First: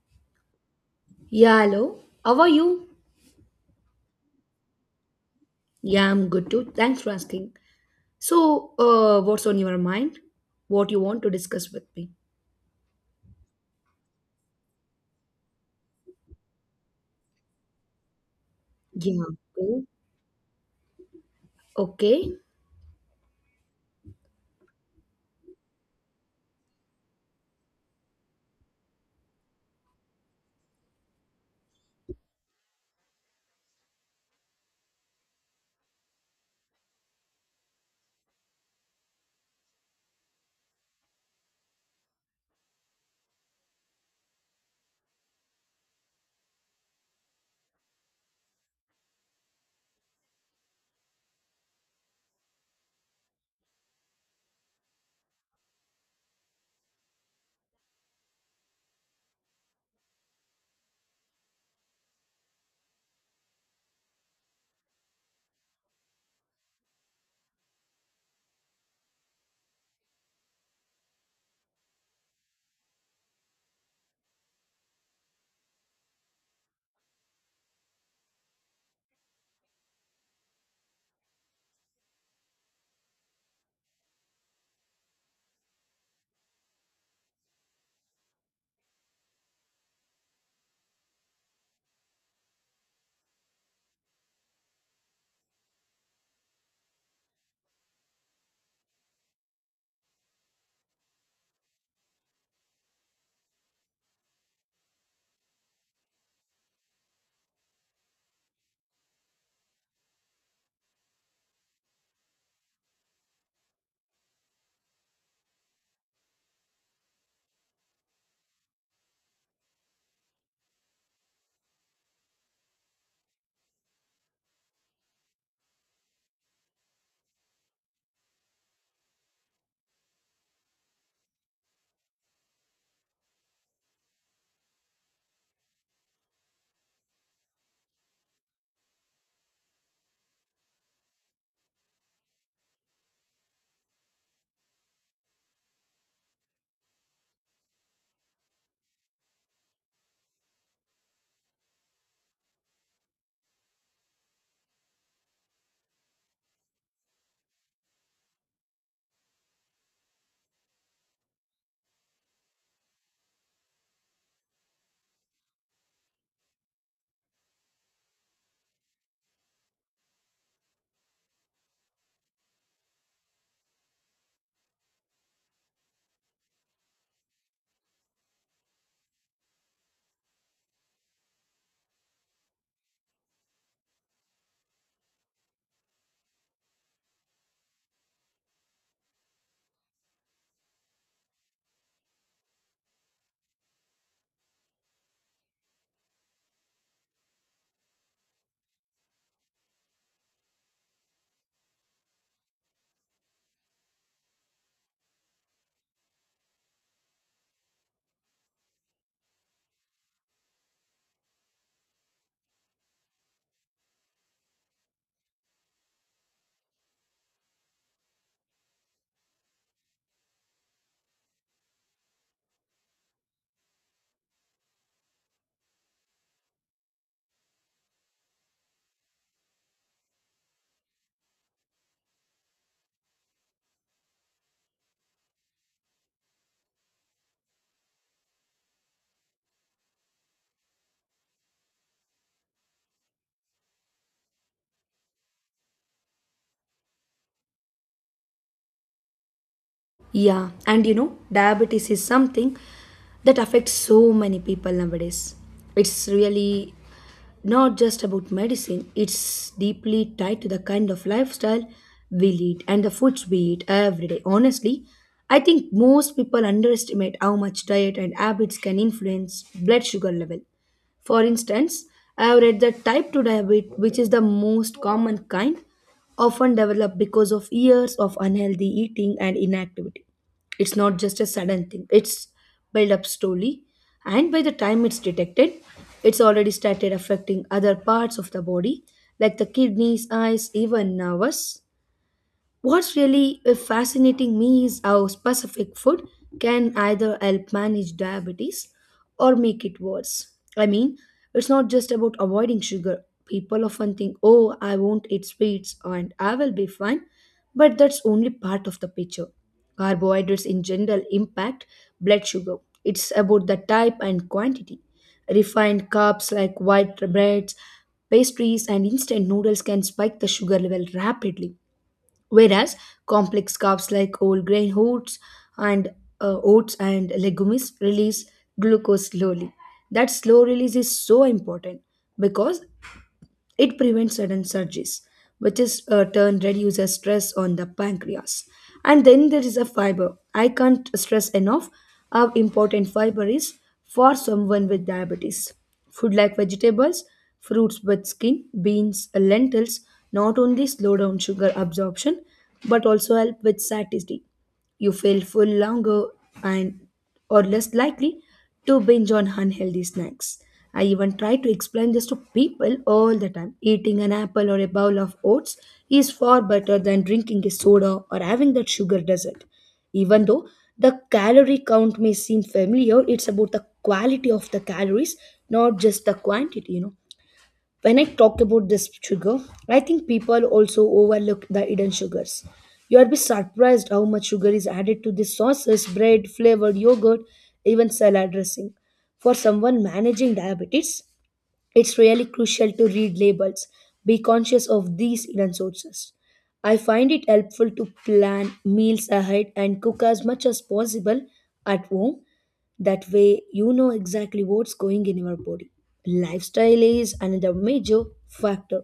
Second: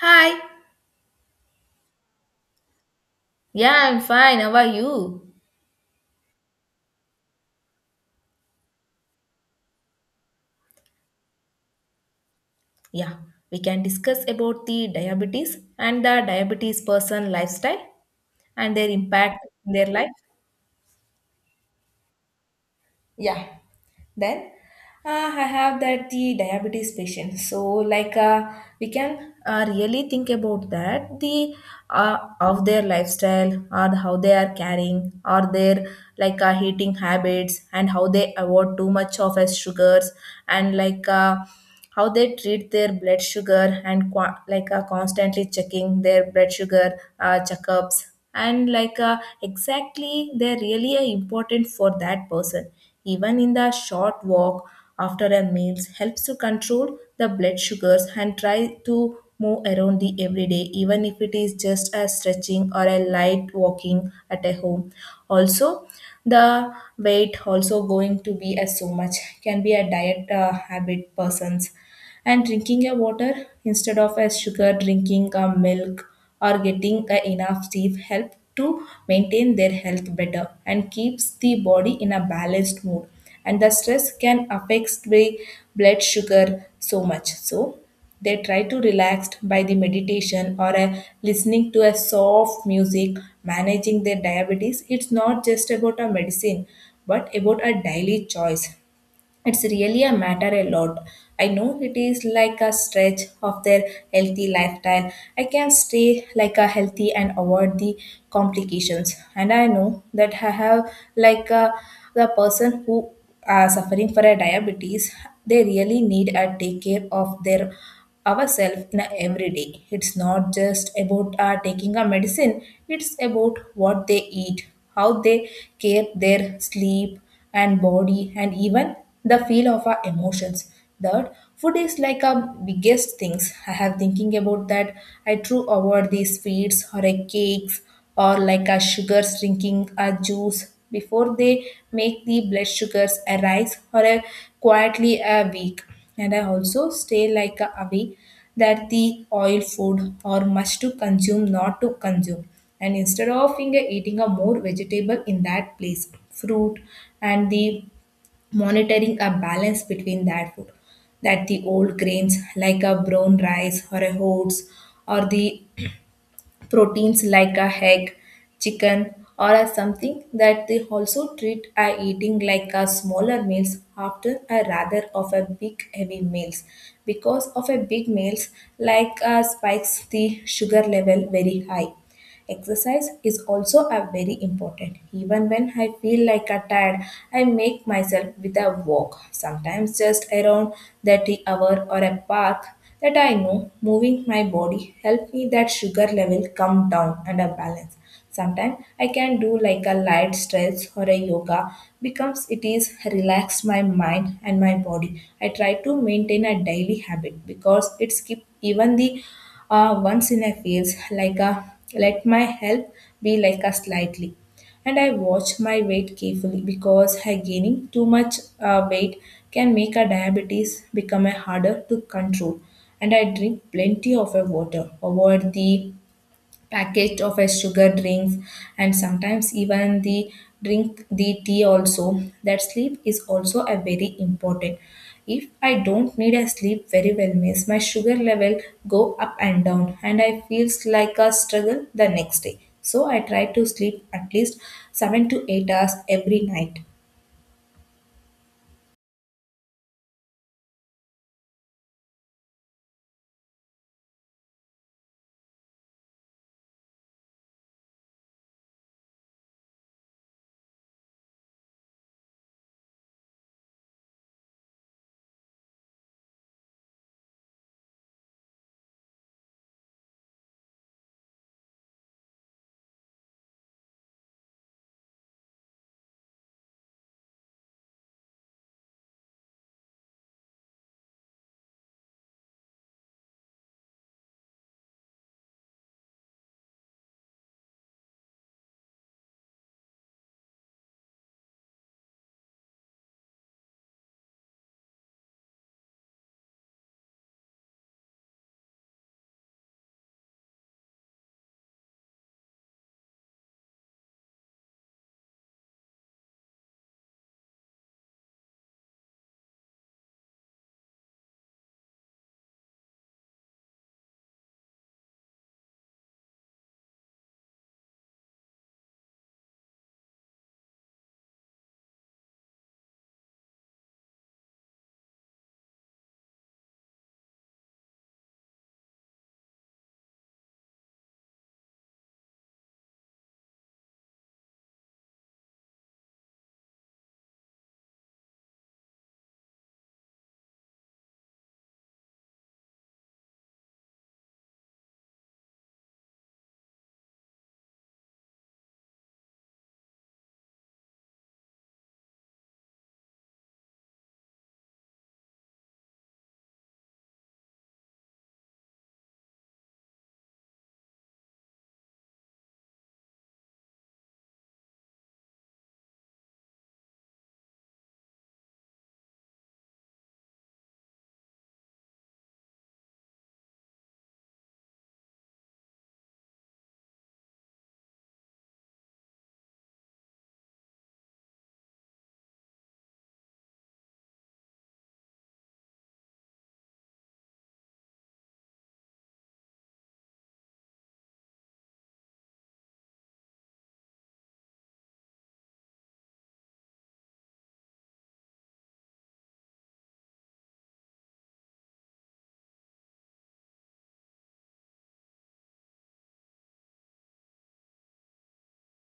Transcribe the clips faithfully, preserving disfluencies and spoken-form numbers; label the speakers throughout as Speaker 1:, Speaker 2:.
Speaker 1: Hi.
Speaker 2: Yeah, hello. How are you?
Speaker 1: Yeah, I'm fine. How are you?
Speaker 2: Yeah, I'm good too. Thanks for asking. So, uh, what's on your mind? What you want to discuss with me?
Speaker 1: Yeah, we can discuss about the diabetes and the diabetes person lifestyle and their
Speaker 2: Yeah.
Speaker 1: impact in
Speaker 2: Okay.
Speaker 1: their life.
Speaker 2: Okay.
Speaker 1: Yeah. Then uh, I have that the diabetes patient. So like uh, we can uh, really think about that the uh, of their lifestyle, or how they are carrying, or their like uh, eating habits, and how they avoid too much of as sugars and like. Uh, how they treat their blood sugar and qua like uh, constantly checking their blood sugar, uh, checkups, and like uh, exactly they're really uh, important for that person. Even in the short walk after a meals helps to control the blood sugars and try to move around the everyday, even if it is just a stretching or a light walking at a home also. The weight also going to be as so much, can be a diet uh, habit persons, and drinking a water instead of a sugar, drinking a milk, or getting a enough sleep help to maintain their health better and keeps the body in a balanced mood. And the stress can affect the blood sugar so much, so they try to relax by the meditation or a listening to a soft music, managing their diabetes. It's not just about a medicine, but about a daily choice. It's really a matter a lot. I know it is like a stretch of their healthy lifestyle. I can stay like a healthy and avoid the complications. And I know that I have like a, the person who are suffering for a diabetes, they really need a take care of their ourselves in a everyday. It's not just about uh, taking a medicine, it's about what they eat, how they care their sleep and body, and even the feel of our emotions. That food is like a biggest things I have thinking about that. I true avoid these sweets or a cakes, or like a sugars, drinking a juice before they make the blood sugars arise or a quietly a week. And I also stay like a away that the oil food, or must to consume not to consume, and instead of in- eating a more vegetable in that place, fruit. And the monitoring a balance between that food, that the old grains like a brown rice or a oats, or the proteins like a egg, chicken, or as something, that they also treat a eating like a smaller meals after a rather of a big heavy meals, because of a big meals like uh, spikes the sugar level very high. Exercise is also a very important. Even when I feel like a tired, I make myself with a walk, sometimes just around thirty hour or a path, that I know moving my body help me that sugar level come down and a balance. Sometimes I can do like a light stretch or a yoga because it is relax my mind and my body. I try to maintain a daily habit because it's keep even the uh, once in a feels like a let my help be like a slightly. And I watch my weight carefully because I gaining too much uh, weight can make a diabetes become a harder to control. And I drink plenty of a water, avoid the packet of a sugar drinks, and sometimes even the drink the tea also. That sleep is also a very important. If I don't need a sleep very well means my sugar level go up and down and I feels like a struggle the next day. So I try to sleep at least seven to eight hours every night.
Speaker 2: Yeah, and you know, diabetes is something that affects so many people nowadays. It's really not just about medicine, it's deeply tied to the kind of lifestyle we lead and the foods we eat every day. Honestly, I think most people underestimate how much diet and habits can influence blood sugar level. For instance, I have read that type two diabetes, which is the most common kind, often develop because of years of unhealthy eating and inactivity. It's not just a sudden thing, it's built up slowly, and by the time it's detected, it's already started affecting other parts of the body like the kidneys, eyes, even nerves. What's really uh, fascinating me is how specific food can either help manage diabetes or make it worse. I mean, it's not just about avoiding sugar. People often think, oh, I won't eat sweets and I will be fine. But that's only part of the picture. Carbohydrates in general impact blood sugar. It's about the type and quantity. Refined carbs like white breads, pastries, and instant noodles can spike the sugar level rapidly. Whereas complex carbs like whole grain oats and uh, oats and legumes release glucose slowly. That slow release is so important because it prevents sudden surges, which is uh, turn reduces stress on the pancreas. And then there is a fiber. I can't stress enough how important fiber is for someone with diabetes. Food like vegetables, fruits with skin, beans, lentils not only slow down sugar absorption but also help with satiety. You feel full longer and or less likely to binge on unhealthy snacks. I even try to explain this to people all the time. Eating an apple or a bowl of oats is far better than drinking a soda or having that sugar dessert. Even though the calorie count may seem familiar, it's about the quality of the calories, not just the quantity, you know, when I talk about this sugar, I think people also overlook the hidden sugars. You'll be surprised how much sugar is added to the sauces, bread, flavored yogurt, even salad dressing. For someone managing diabetes, it's really crucial to read labels, be conscious of these hidden sources. I find it helpful to plan meals ahead and cook as much as possible at home. That way, you know exactly what's going in your body. Lifestyle is another major factor.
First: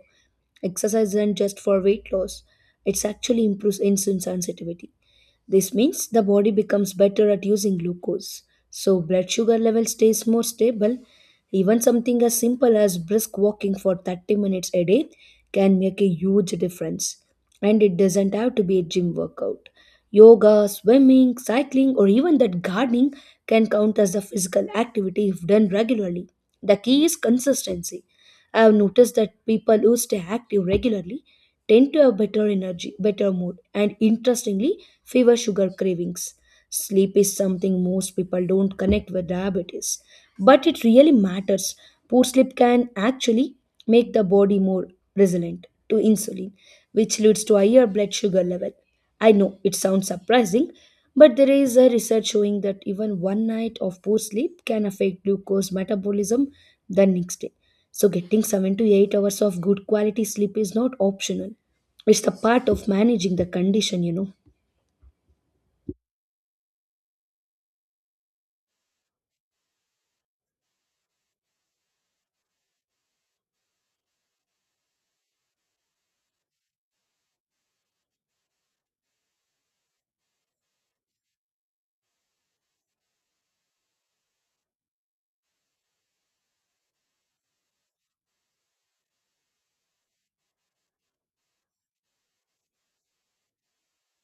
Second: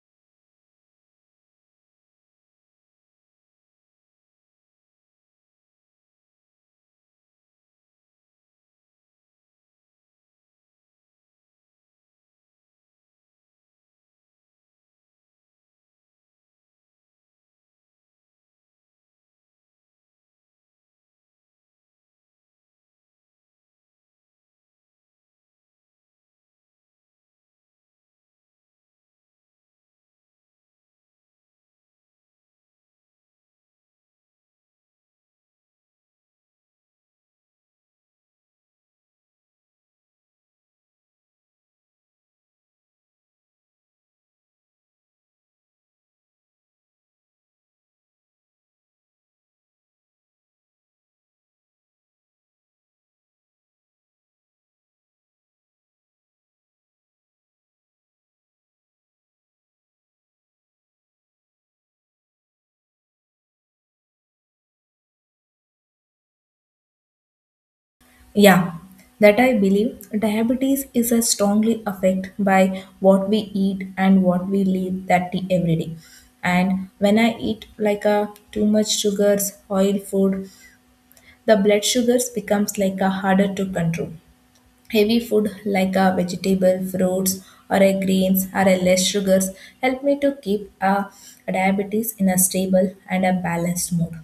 Speaker 2: Exercise isn't just for weight loss, it actually improves insulin sensitivity. This means the body becomes better at using glucose, so blood sugar level stays more stable. Even something as simple as brisk walking for thirty minutes a day can make a huge difference. And it doesn't have to be a gym workout. Yoga, swimming, cycling, or even that gardening can count as a physical activity if done regularly. The key is consistency. I have noticed that people who stay active regularly tend to have better energy, better mood, and interestingly, fever sugar cravings. Sleep is something most people don't connect with diabetes, but it really matters. Poor sleep can actually make the body more resilient to insulin, which leads to higher blood sugar level. I know it sounds surprising, but there is a research showing that even one night of poor sleep can affect glucose metabolism the next day. So getting seven to eight hours of good quality sleep is not optional. It's the part of managing the condition, you know.
Speaker 1: Yeah, that I believe diabetes is a strongly affected by what we eat and what we live that day every day. And when I eat like a too much sugars, oil food, the blood sugars becomes like a harder to control. Heavy food like a vegetable, fruits, or a grains, or a less sugars help me to keep a diabetes in a stable and a balanced mood.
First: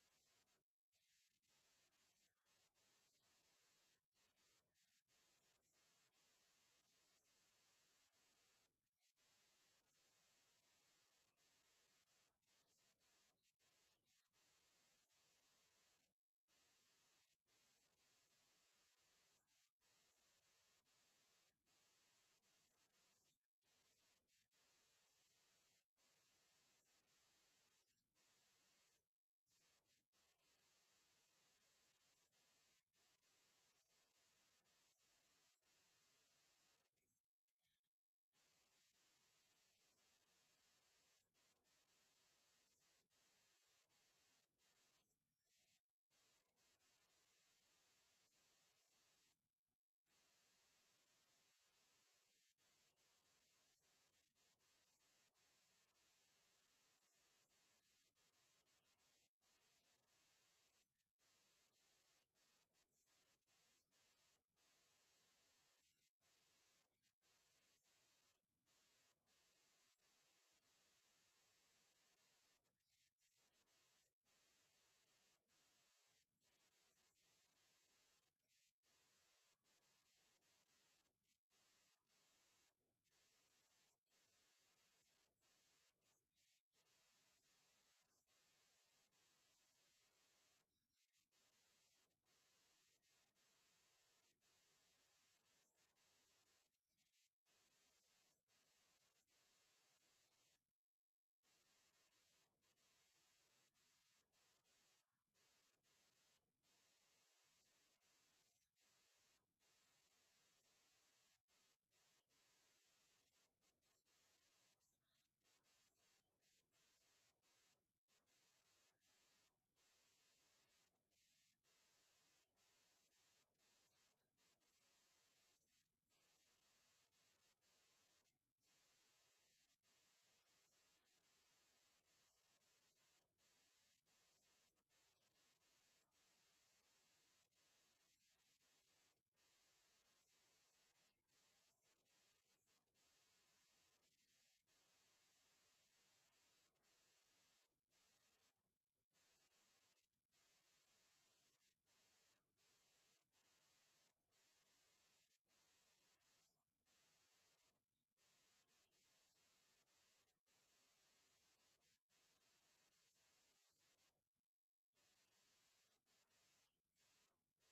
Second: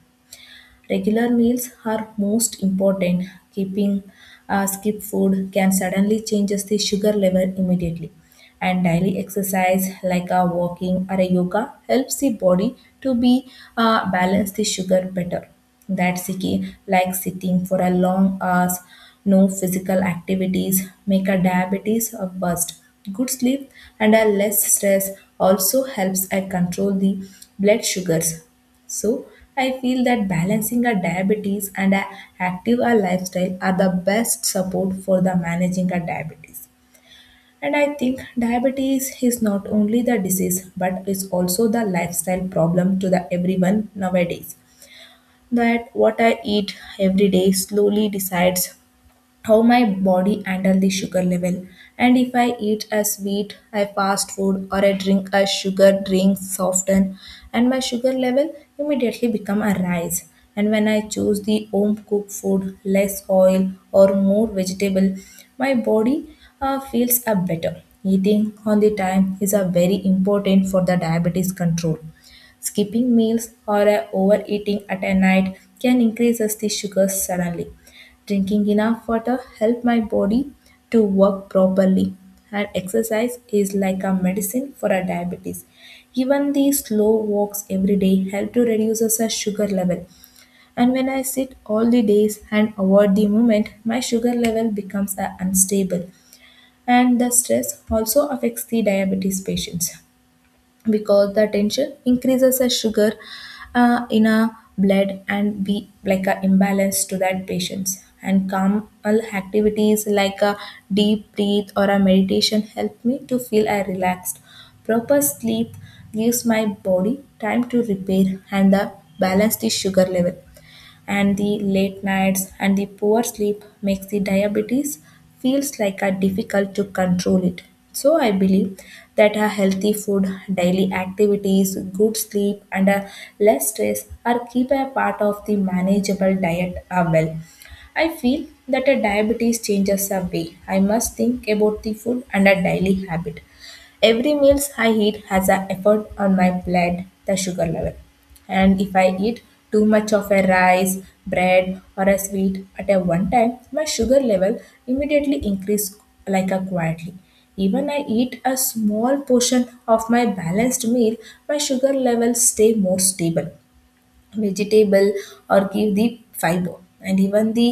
Speaker 1: Regular meals are most important. Keeping uh, skip food can suddenly changes the sugar level immediately. And daily exercise like a walking or a yoga helps the body to be uh, balance the sugar better. That's the key, like sitting for a long hours, no physical activities make a diabetes a worst. Good sleep and a less stress also helps I control the blood sugars. So I feel that balancing a diabetes and a active a lifestyle are the best support for the managing a diabetes. And I think diabetes is not only the disease but is also the lifestyle problem to the everyone nowadays. That what I eat every day slowly decides how my body handle the sugar level. And if I eat a sweet, a fast food, or I drink a sugar drink soften, and my sugar level immediately become a rise. And when I choose the home cooked food, less oil or more vegetable, my body uh, feels a better. Eating on the time is a very important for the diabetes control. Skipping meals or a overeating at a night can increase us the sugars suddenly. Drinking enough water help my body to work properly. And exercise is like a medicine for a diabetes. Even the slow walks every day help to reduce us our sugar level. And when I sit all the days and avoid the movement, my sugar level becomes uh, unstable. And the stress also affects the diabetes patients because the tension increases as sugar uh, in a blood and be like an imbalance to that patients. And calm activities like a deep breath or a meditation help me to feel a relaxed. Proper sleep gives my body time to repair and the balance the sugar level. And the late nights and the poor sleep makes the diabetes feels like a difficult to control it. So I believe that a healthy food, daily activities, good sleep, and a less stress are keep a part of the manageable diet uh, well. I feel that a diabetes changes a way I must think about the food and a daily habit. Every meals I eat has an effect on my blood, the sugar level. And if I eat too much of a rice, bread, or a sweet at a one time, my sugar level immediately increase like a quietly. Even I eat a small portion of my balanced meal, my sugar levels stay more stable. Vegetable or give the fiber, and even the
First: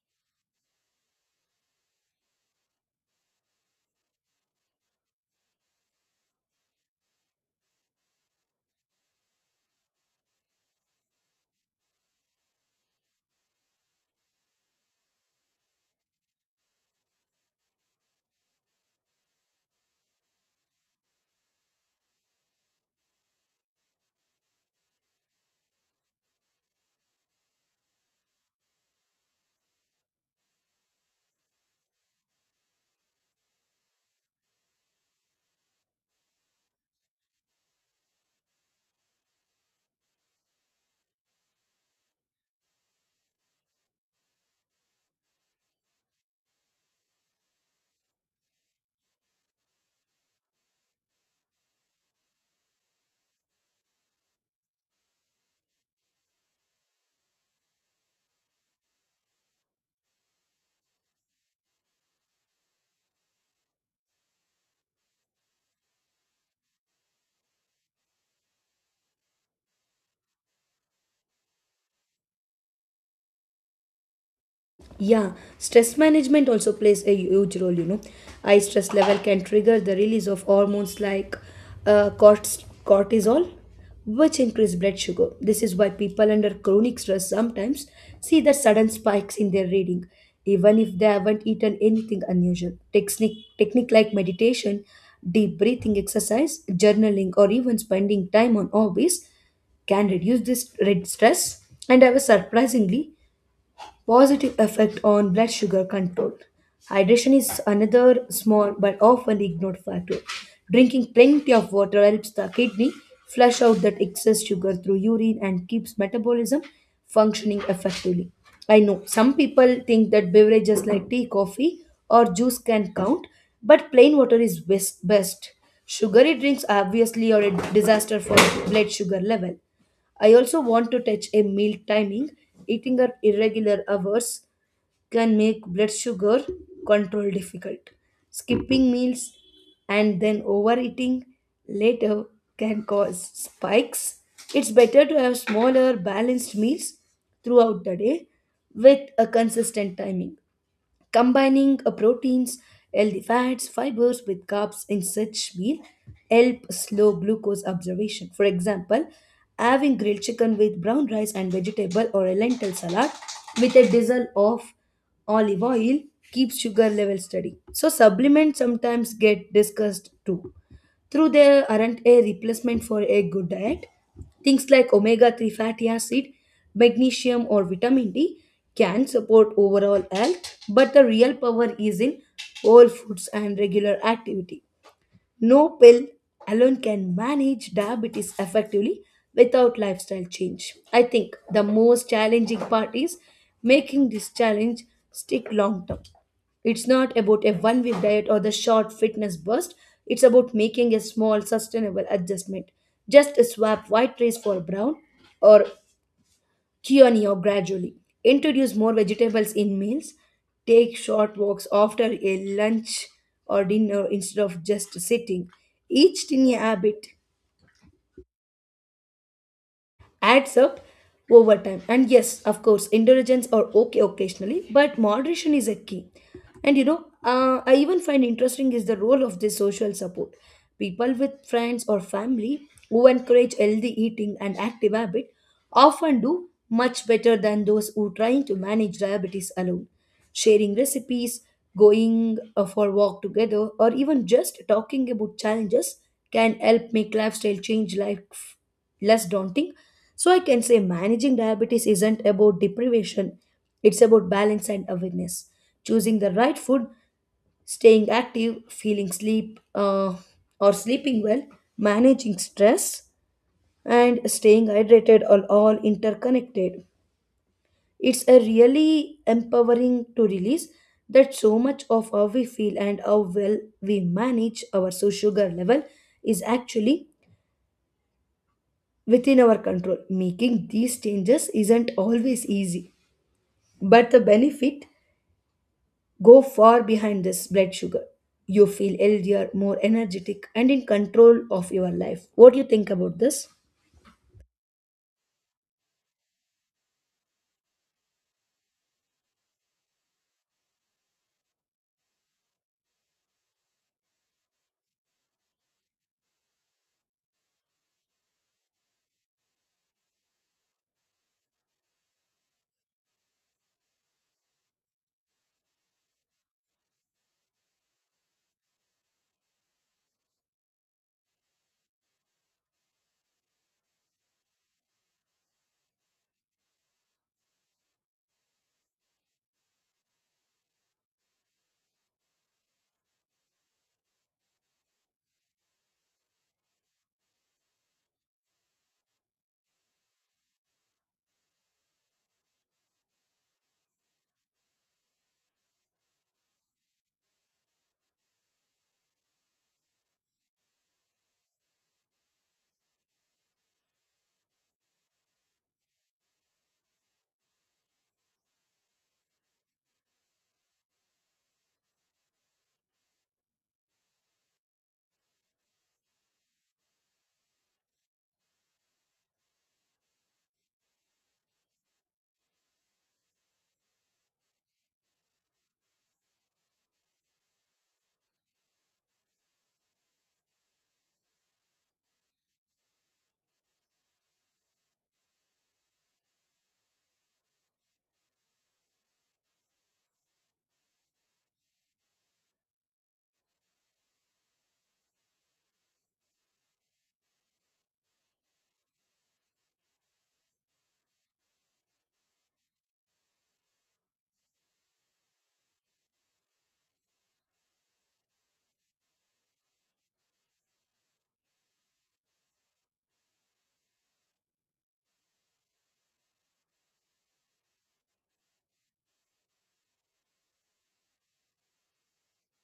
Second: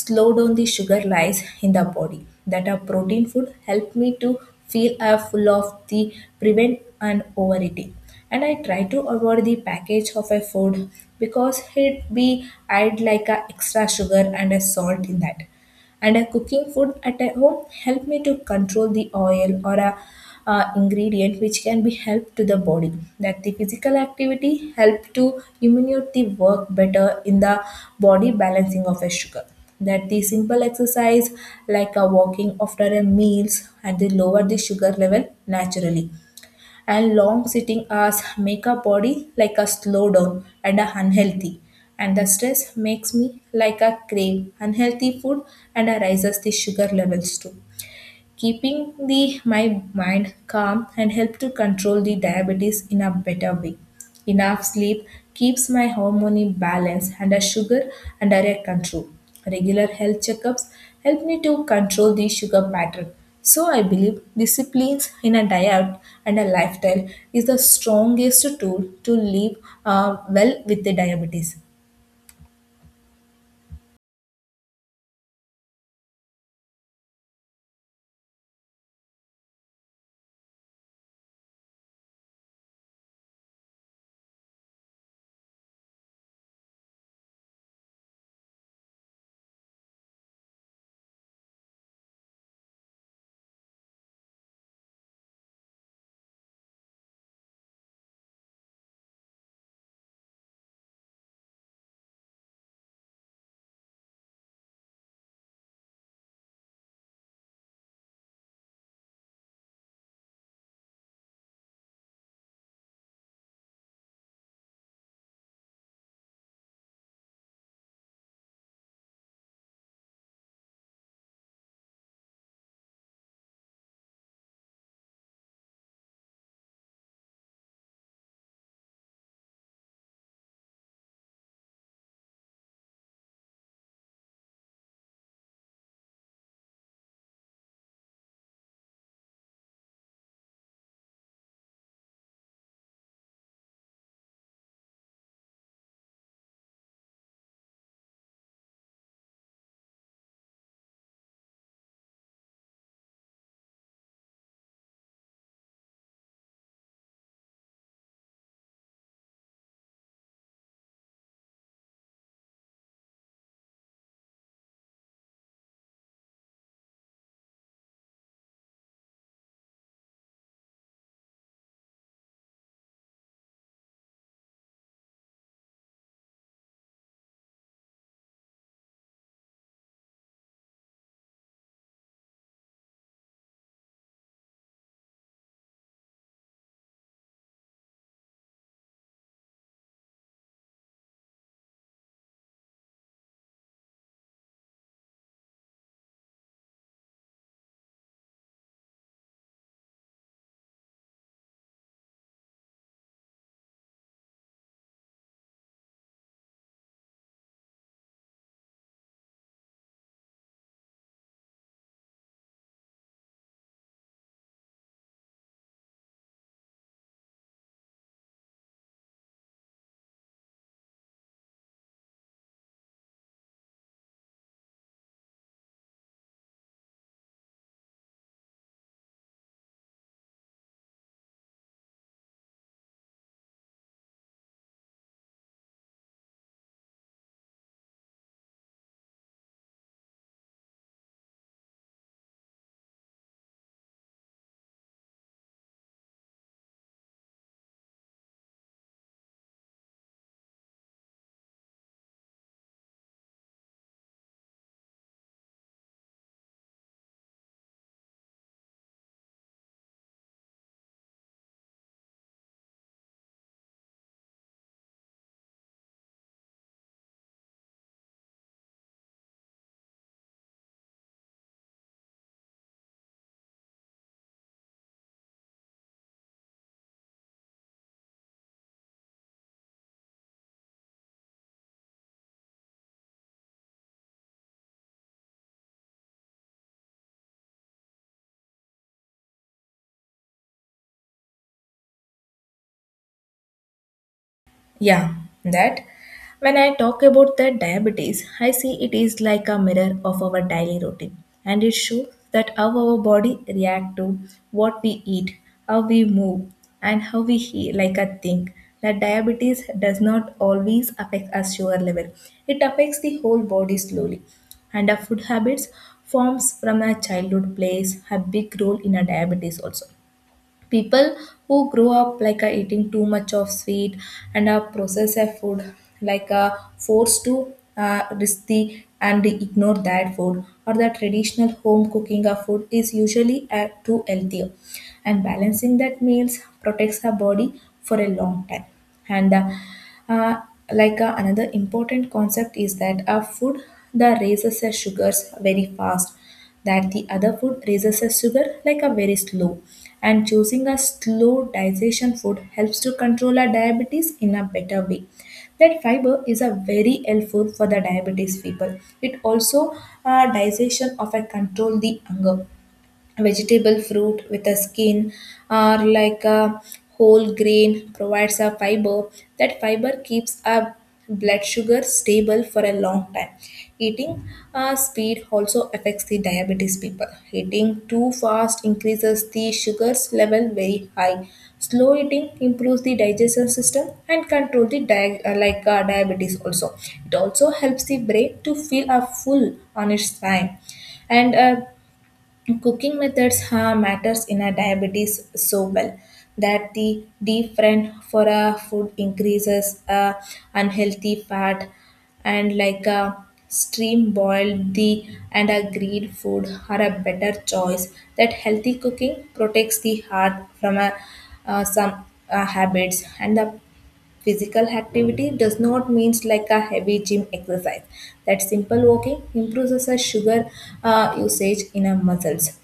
Speaker 1: slow down the sugar lies in the body. That a protein food help me to feel uh, full of the prevent and overeating. And I try to avoid the package of a food because it be add like a extra sugar and a salt in that. And a cooking food at a home help me to control the oil or a uh, ingredient which can be help to the body. That the physical activity help to immunite the work better in the body balancing of a sugar. That the simple exercise like a walking after a meals and they lower the sugar level naturally. And long sitting hours make our body like a slow down and are unhealthy. And the stress makes me like a crave unhealthy food and I rises the sugar levels too. Keeping the my mind calm and help to control the diabetes in a better way. Enough sleep keeps my hormone in balance and a sugar under a control. Regular health checkups help me to control the sugar pattern. So I believe disciplines in a diet and a lifestyle is the strongest tool to live uh, well with the diabetes.
Speaker 2: Yeah, stress management also plays a huge role, you know. High stress level can trigger the release of hormones like uh, cortis- cortisol, which increase blood sugar. This is why people under chronic stress sometimes see the sudden spikes in their reading, even if they haven't eaten anything unusual. Technique, technique like meditation, deep breathing exercise, journaling, or even spending time on hobbies can reduce this red stress and have a surprisingly positive effect on blood sugar control. Hydration is another small but often ignored factor. Drinking plenty of water helps the kidney flush out that excess sugar through urine and keeps metabolism functioning effectively. I know some people think that beverages like tea, coffee, or juice can count, but plain water is best. best. Sugary drinks are obviously are a disaster for blood sugar level. I also want to touch a meal timing. Eating at irregular hours can make blood sugar control difficult. Skipping meals and then overeating later can cause spikes. It's better to have smaller, balanced meals throughout the day with a consistent timing. Combining uh, proteins, healthy fats, fibers with carbs in such meal help slow glucose absorption. For example, having grilled chicken with brown rice and vegetable or a lentil salad with a drizzle of olive oil keeps sugar level steady. So supplements sometimes get discussed too. Though they aren't a replacement for a good diet, things like omega three fatty acid, magnesium, or vitamin D can support overall health, but the real power is in whole foods and regular activity. No pill alone can manage diabetes effectively without lifestyle change. I think the most challenging part is making this challenge stick long term. It's not about a one week diet or the short fitness burst, it's about making a small sustainable adjustment. Just swap white rice for brown or Kioni or gradually. Introduce more vegetables in meals. Take short walks after a lunch or dinner instead of just sitting. Each tiny habit adds up over time. And yes, of course, indulgence are okay occasionally, but moderation is a key. And you know, uh, I even find interesting is the role of this social support. People with friends or family who encourage healthy eating and active habit often do much better than those who trying to manage diabetes alone. Sharing recipes, going uh, for walk together, or even just talking about challenges can help make lifestyle change life less daunting. So I can say managing diabetes isn't about deprivation, it's about balance and awareness. Choosing the right food, staying active, feeling sleep uh, or sleeping well, managing stress, and staying hydrated are all interconnected. It's a really empowering to release that so much of how we feel and how well we manage our so sugar level is actually within our control. Making these changes isn't always easy, but the benefit go far behind this blood sugar. You feel healthier, more energetic, and in control of your life. What do you think about this?
Speaker 1: Yeah, that. When I talk about that diabetes, I see it is like a mirror of our daily routine and it shows that how our body react to what we eat, how we move, and how we heal like a think. That diabetes does not always affect our sugar level. It affects the whole body slowly. And our food habits forms from our childhood plays a big role in our diabetes also. People who grow up like uh, eating too much of sweet and uh, processed food like uh, forced to uh, risk the and ignore that food or the traditional home cooking of food is usually uh, too healthier, and balancing that meals protects our body for a long time. And uh, uh, like uh, Another important concept is that our food that raises our sugars very fast, that the other food raises a sugar like a very slow, and choosing a slow digestion food helps to control our diabetes in a better way. That fiber is a very helpful for the diabetes people. It also, uh, digestion of a control the hunger. Vegetable fruit with a skin or like a whole grain provides a fiber. That fiber keeps our blood sugar stable for a long time. Eating uh, speed also affects the diabetes people. Eating too fast increases the sugars level very high. Slow eating improves the digestion system and control the di- uh, like uh, diabetes also. It also helps the brain to feel a full on its time. And uh, Cooking methods ha, matters in a diabetes so well. That the deep friend for a food increases uh, unhealthy fat, and like a stream boiled the and a grilled food are a better choice. That healthy cooking protects the heart from a, uh, some uh, habits. And the physical activity does not means like a heavy gym exercise. That simple walking improves the sugar uh, usage in our muscles.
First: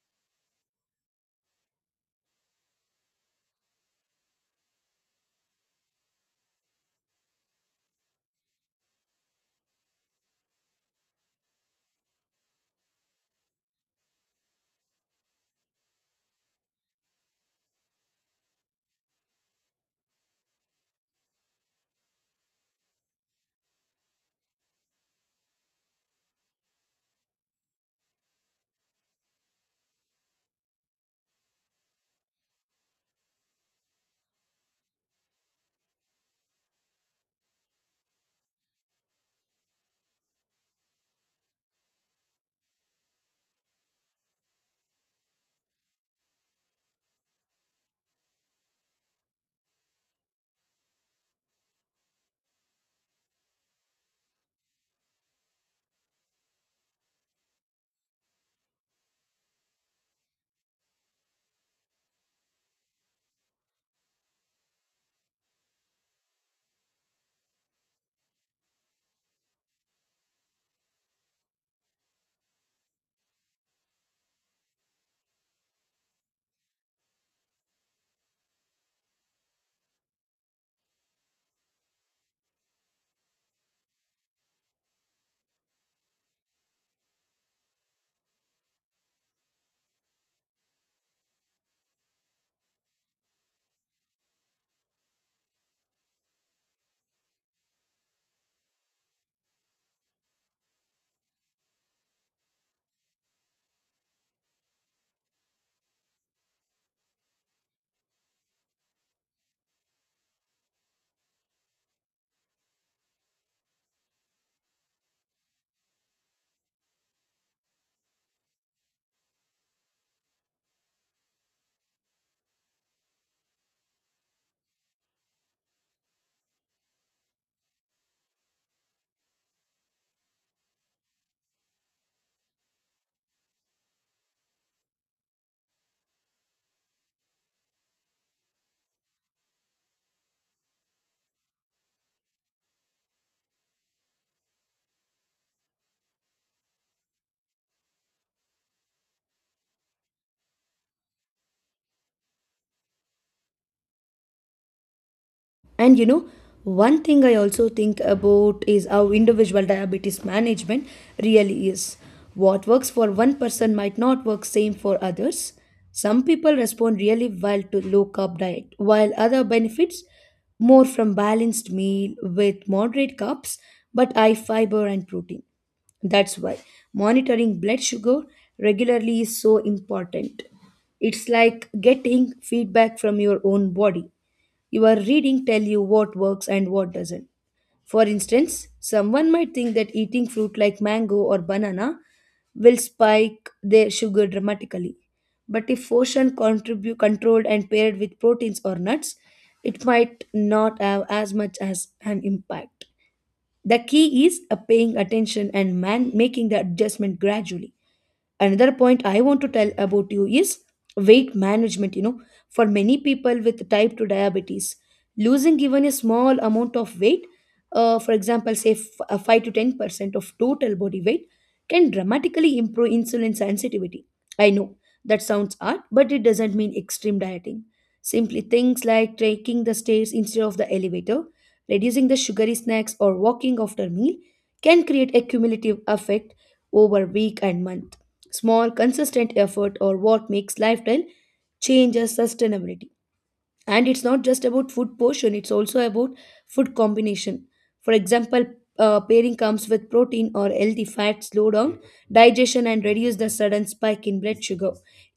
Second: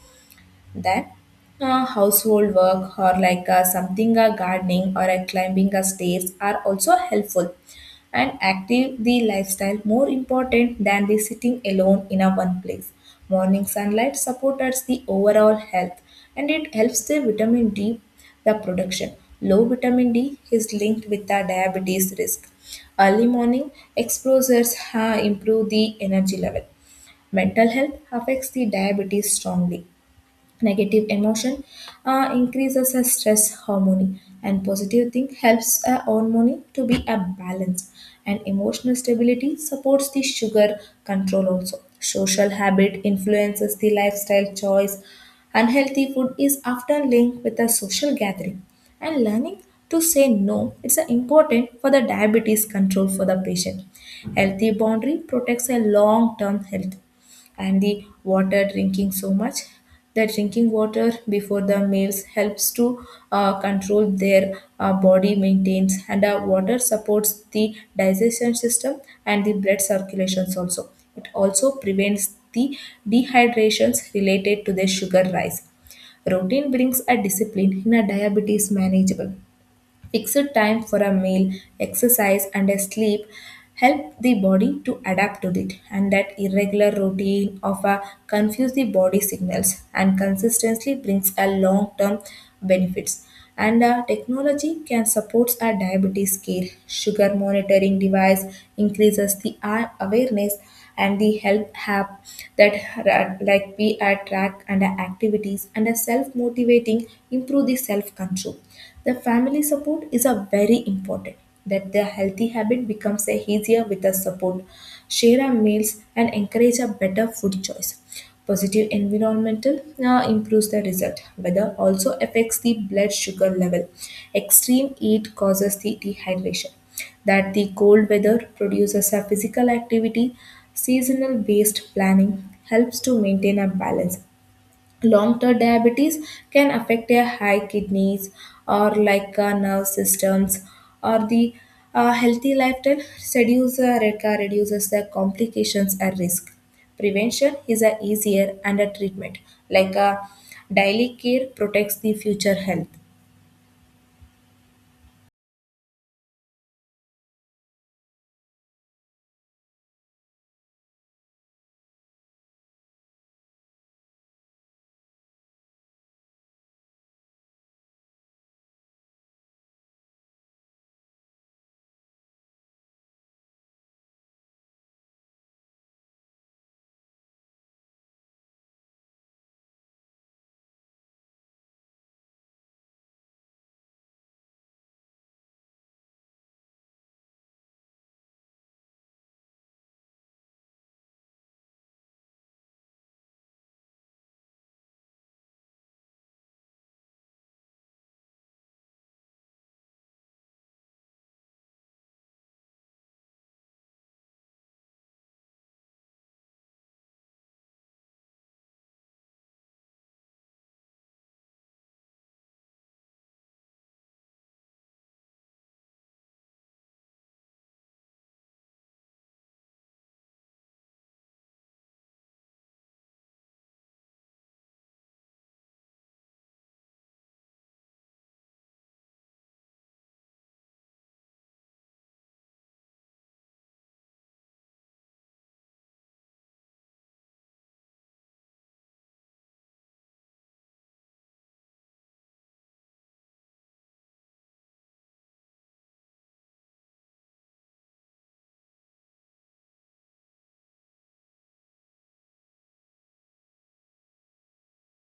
Speaker 1: That uh, household work or like uh, something, uh, gardening or uh, climbing uh, stairs are also helpful. And active the lifestyle more important than the sitting alone in a one place. Morning sunlight supports the overall health, and it helps the vitamin D the production. Low vitamin D is linked with the diabetes risk. Early morning exposures uh, improve the energy level. Mental health affects the diabetes strongly. Negative emotion uh, increases a stress hormone, and positive thing helps a hormone to be a balance, and emotional stability supports the sugar control. Also social habit influences the lifestyle choice. Unhealthy food is often linked with a social gathering, and learning to say no it's a important for the diabetes control for the patient. Healthy boundary protects a long term health. And the water drinking so much, the drinking water before the meals helps to uh, control their uh, body maintains. And uh, water supports the digestion system and the blood circulations also. It also prevents the dehydrations related to the sugar rise. Routine brings a discipline in a diabetes manageable. Fixed time for a meal, exercise, and a sleep help the body to adapt to it, and that irregular routine of a confuse the body signals and consistently brings a long-term benefits. And uh, Technology can support our diabetes care. Sugar monitoring device increases the uh, awareness, and the help app that ra- like we attract and our activities and a self-motivating improve the self-control. The family support is a very important, that the healthy habit becomes a easier with the support. Share our meals and encourage a better food choice. Positive environmental uh, improves the result. Weather also affects the blood sugar level. Extreme heat causes the dehydration, that the cold weather produces a physical activity. Seasonal based planning helps to maintain a balance. Long term diabetes can affect their high kidneys or like uh, nerve systems or the uh, healthy lifestyle reduces, uh, reduces the complications at risk. Prevention is a easier and a treatment, like a daily care protects the future health.
Speaker 2: And you know, one thing I also think about is how individual diabetes management really is. What works for one person might not work same for others. Some people respond really well to low carb diet, while other benefits more from balanced meal with moderate carbs but high fiber and protein. That's why monitoring blood sugar regularly is so important. It's like getting feedback from your own body. Your reading tell you what works and what doesn't. For instance, someone might think that eating fruit like mango or banana will spike their sugar dramatically. But if portion contribute controlled and paired with proteins or nuts, it might not have as much as an impact. The key is uh, paying attention and man making the adjustment gradually. Another point I want to tell about you is weight management, you know, for many people with type two diabetes losing even a small amount of weight, uh, for example say f- uh, five to ten percent of total body weight can dramatically improve insulin sensitivity. I know that sounds hard, but it doesn't mean extreme dieting. Simply things like taking the stairs instead of the elevator, reducing the sugary snacks or walking after meal can create a cumulative effect over week and month. Small, consistent effort or what makes lifestyle changes sustainability. And it's not just about food portion, it's also about food combination. For example, uh, pairing comes with protein or healthy fats, slow down digestion and reduce the sudden spike in blood sugar.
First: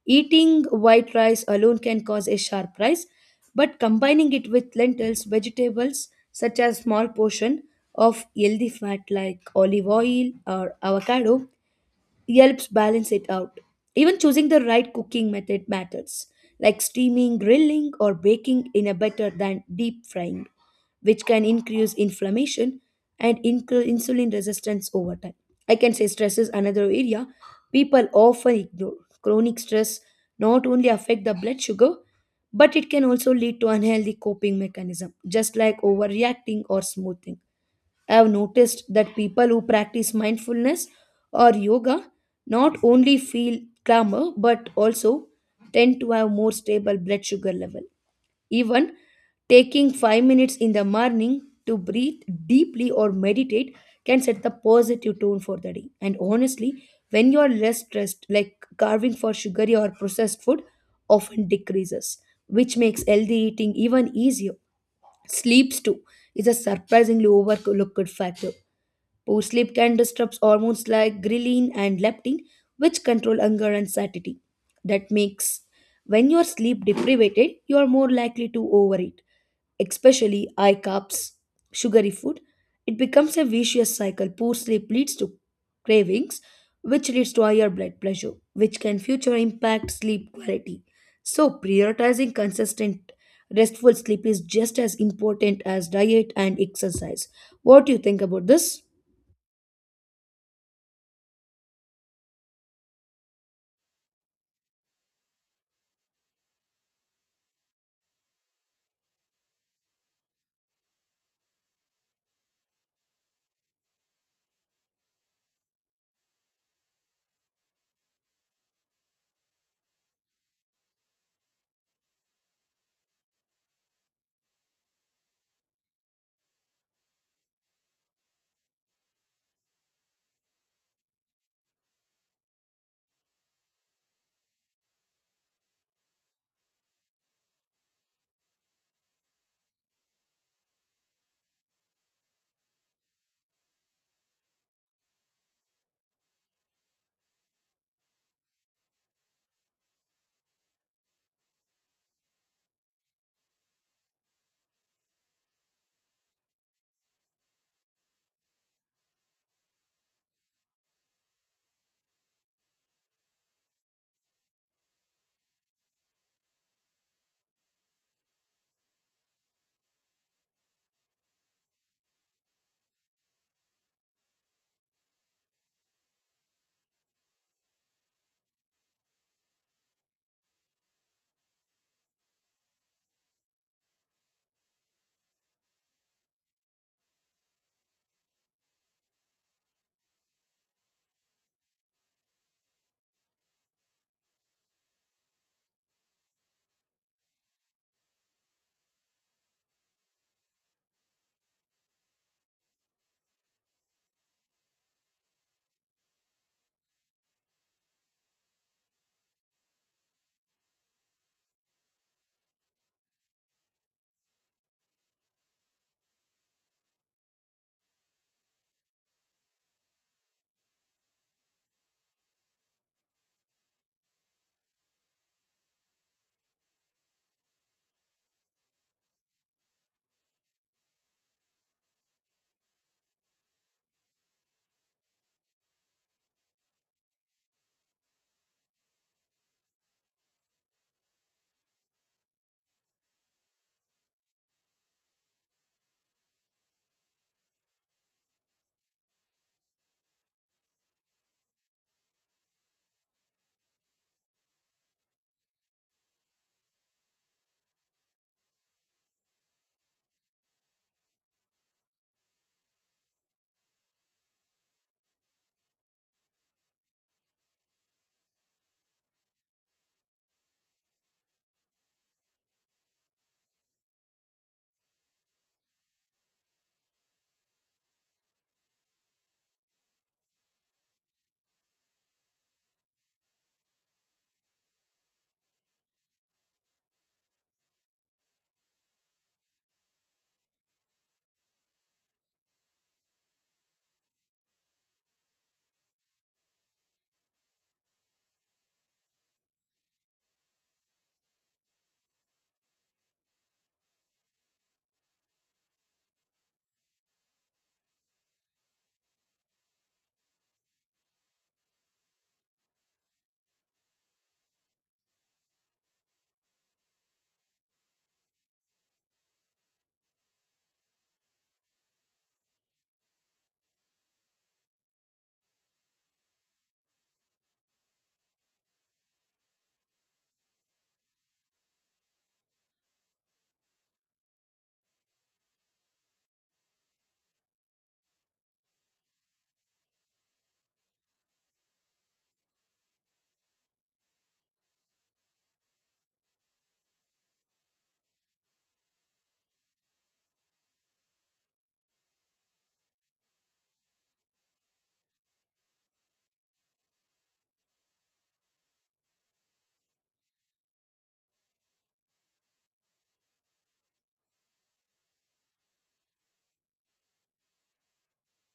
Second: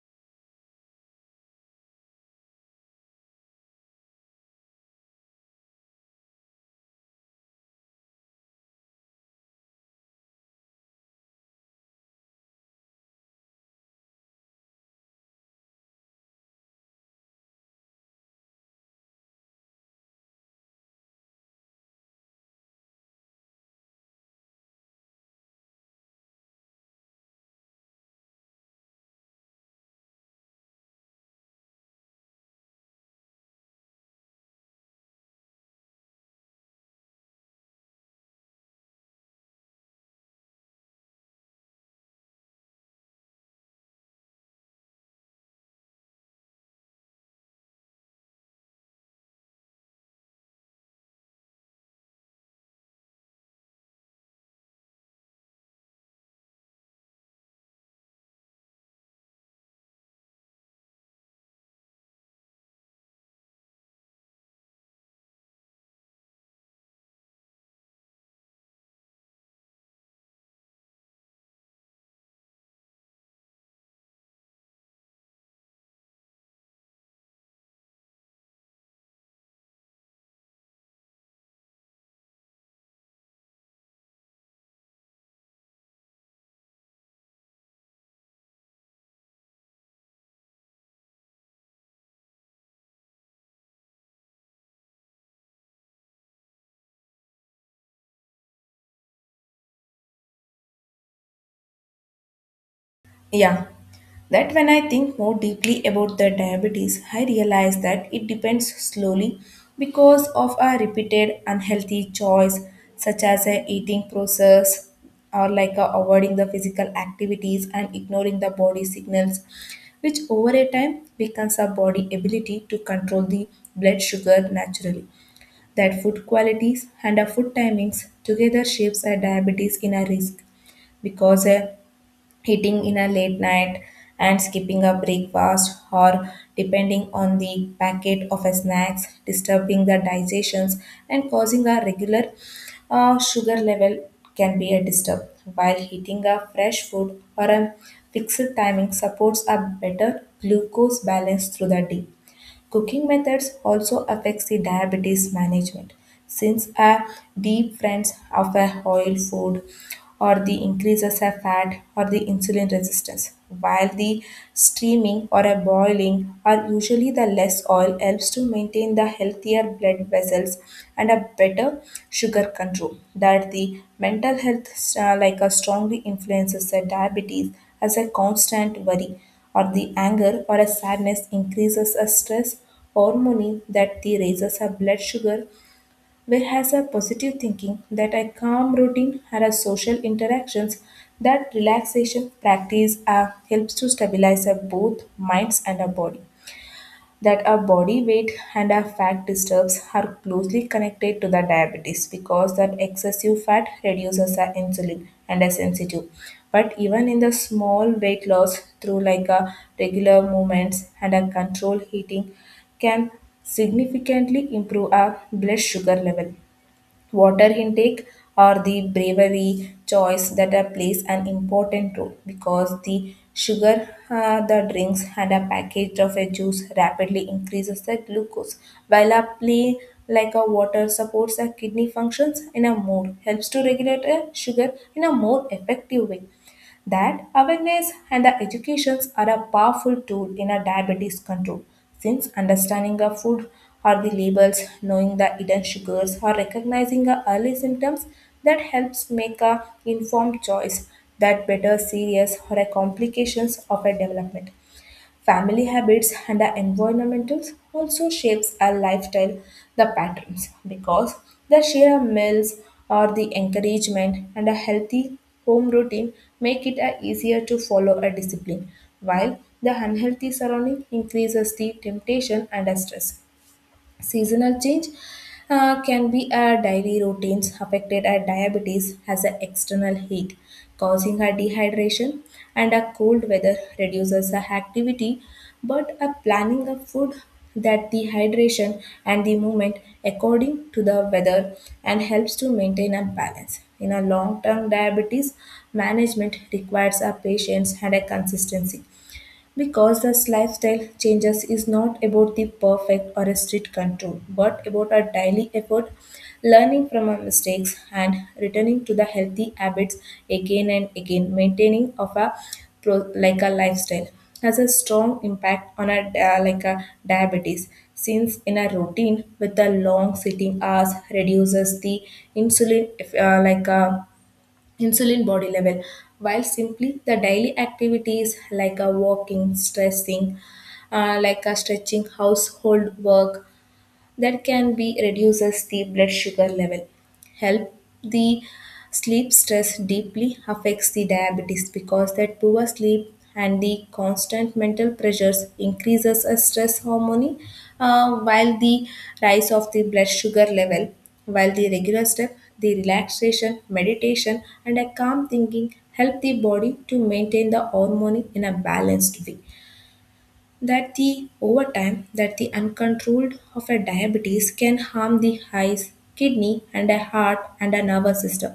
Speaker 2: Eating white rice alone can cause a sharp rise, but combining it with lentils, vegetables such as small portion of healthy fat like olive oil or avocado helps balance it out. Even choosing the right cooking method matters, like steaming, grilling, or baking in a better than deep frying, which can increase inflammation and increase insulin resistance over time. I can say stress is another area people often ignore. Chronic stress not only affect the blood sugar, but it can also lead to unhealthy coping mechanism, just like overreacting or smoothing. I have noticed that people who practice mindfulness or yoga not only feel calmer but also tend to have more stable blood sugar level. Even taking five minutes in the morning to breathe deeply or meditate can set the positive tone for the day. And honestly, when you are less stressed, like carving for sugary or processed food often decreases, which makes healthy eating even easier. Sleeps too is a surprisingly overlooked factor. Poor sleep can disrupt hormones like ghrelin and leptin, which control hunger and satiety. That makes when you're sleep deprived, you are more likely to overeat, especially high carbs, sugary food. It becomes a vicious cycle. Poor sleep leads to cravings, which leads to higher blood pressure, which can future impact sleep quality. So, prioritizing consistent restful sleep is just as important as diet and exercise. What do you think about this?
Speaker 1: Yeah, that. When I think more deeply about the diabetes, I realize that it depends slowly because of a repeated unhealthy choice, such as a eating process or like a avoiding the physical activities and ignoring the body signals, which over a time weakens our body ability to control the blood sugar naturally. That food qualities and our food timings together shapes our diabetes in a risk, because a eating in a late night and skipping a breakfast or depending on the packet of a snacks disturbing the digestions and causing a regular uh, sugar level can be a disturb, while eating a fresh food or a fixed timing supports a better glucose balance through the day. Cooking methods also affects the diabetes management, since a deep friends of a oil food or the increases of fat or the insulin resistance, while the steaming or a boiling are usually the less oil helps to maintain the healthier blood vessels and a better sugar control. That the mental health uh, like a strongly influences the diabetes, as a constant worry or the anger or a sadness increases a stress hormone, that the raises her blood sugar, whereas a positive thinking that a calm routine or a social interactions, that relaxation practice uh, helps to stabilize her both minds and her body. That our body weight and our fat disturbs are closely connected to the diabetes, because that excessive fat reduces our insulin and our sensitive. But even in the small weight loss through like a regular movements and a controlled eating can significantly improve our blood sugar level. Water intake are the bravery choice that uh, plays an important role, because the sugar uh, the drinks and a package of a juice rapidly increases the glucose, while a play like a water supports the kidney functions in a more helps to regulate a sugar in a more effective way. That awareness and the educations are a powerful tool in a diabetes control, since understanding the food or the labels, knowing the hidden sugars or recognizing the early symptoms, that helps make a informed choice, that better serious or a complications of a development. Family habits and our environmentals also shapes our lifestyle, the patterns, because the share meals or the encouragement and a healthy home routine make it a easier to follow a discipline, while the unhealthy surrounding increases the temptation and a stress. Seasonal change uh, can be our daily routines affected by diabetes has an external heat, causing our dehydration, and a cold weather reduces our activity. But a planning of food, that dehydration and the movement according to the weather and helps to maintain a balance. In a long-term diabetes management requires a patience and a consistency, because this lifestyle changes is not about the perfect or a strict control, but about our daily effort, learning from our mistakes and returning to the healthy habits again and again. Maintaining of a pro- like a lifestyle has a strong impact on our dia- like a diabetes, since in a routine with the long sitting hours reduces the insulin if, uh, like a insulin body level, while simply the daily activities like a walking, stressing, uh, like a stretching, household work, that can be reduces the blood sugar level help the sleep stress deeply affects the diabetes, because that poor sleep and the constant mental pressures increases a stress hormone, uh, while the rise of the blood sugar level, while the regular step the relaxation meditation and a calm thinking help the body to maintain the hormone in a balanced way. That the over time that the uncontrolled of a diabetes can harm the eyes kidney and a heart and a nervous system,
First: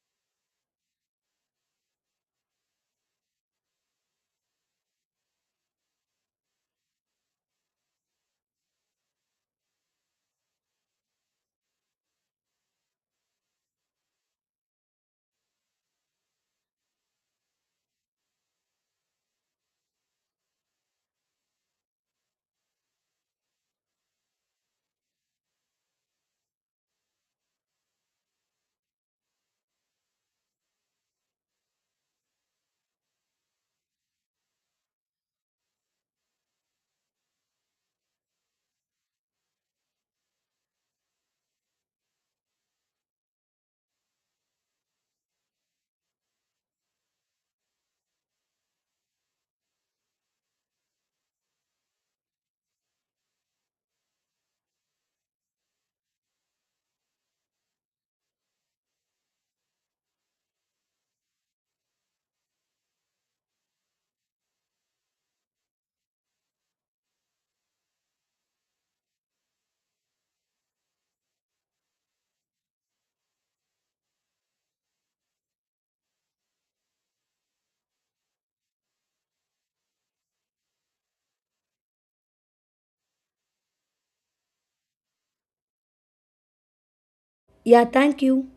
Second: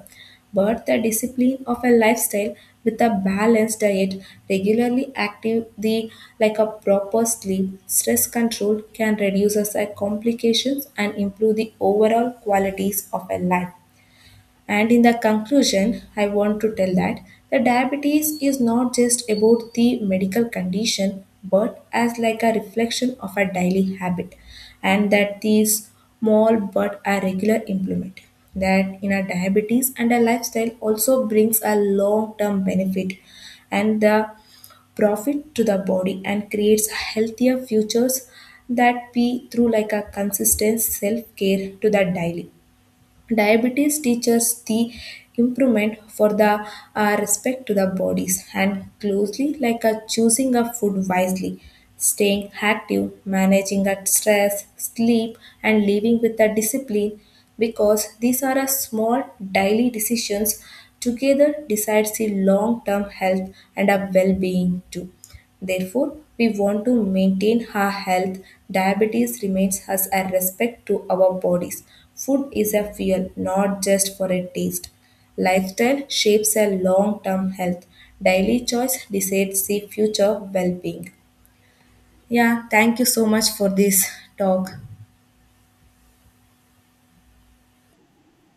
Speaker 1: but the discipline of a lifestyle with a balanced diet regularly active the like a proper sleep stress control can reduce us a complications and improve the overall qualities of a life. And in the conclusion, I want to tell that the diabetes is not just about the medical condition, but as like a reflection of a daily habit, and that these small but a regular implement that in a diabetes and a lifestyle also brings a long-term benefit and the profit to the body and creates healthier futures, that be through like a consistent self-care to the daily. Diabetes teaches the improvement for the uh, respect to the bodies and closely like a choosing a food wisely, staying active, managing a stress, sleep, and living with a discipline, because these are a small daily decisions together decides the long-term health and a well-being too. Therefore, we want to maintain our health. Diabetes remains as a respect to our bodies. Food is a fuel, not just for a taste. Lifestyle shapes a long term health. Daily choice decides the future well being. Yeah, thank you so much for this talk.
Speaker 2: Yeah, thank you.